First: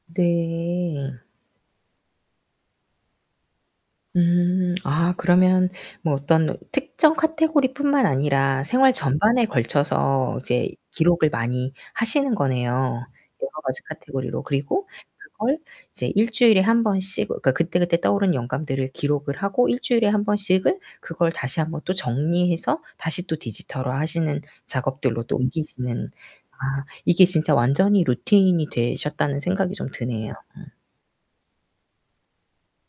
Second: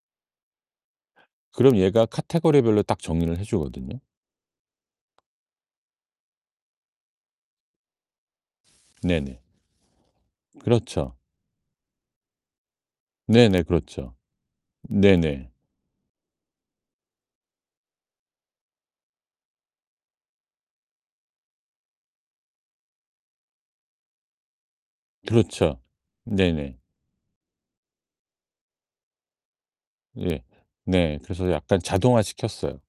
네. 그럼 얘가 카테고리별로 딱 정리를 해 주거든요. 음. 아, 그러면 뭐 어떤 특정 카테고리뿐만 아니라 생활 네네. 전반에 걸쳐서 이제 그렇죠. 기록을 많이 하시는 거네요. 여러 네네. 가지 그렇죠. 카테고리로. 그리고 네네. 그걸 이제 1 주일에 1 번씩, 어 그니까 그때그때 떠오른 영감들을 기록을 하고 1 주일에 1 번씩을 그걸 다시 1 번 또 정리해서 다시 또 디지털화하시는 작업들로 또 그렇죠. 옮기시는 네네. 아, 이게 진짜 완전히 루틴이 되셨다는 생각이 좀 드네요. 예. 음. 네. 그래서 약간 자동화 시켰어요.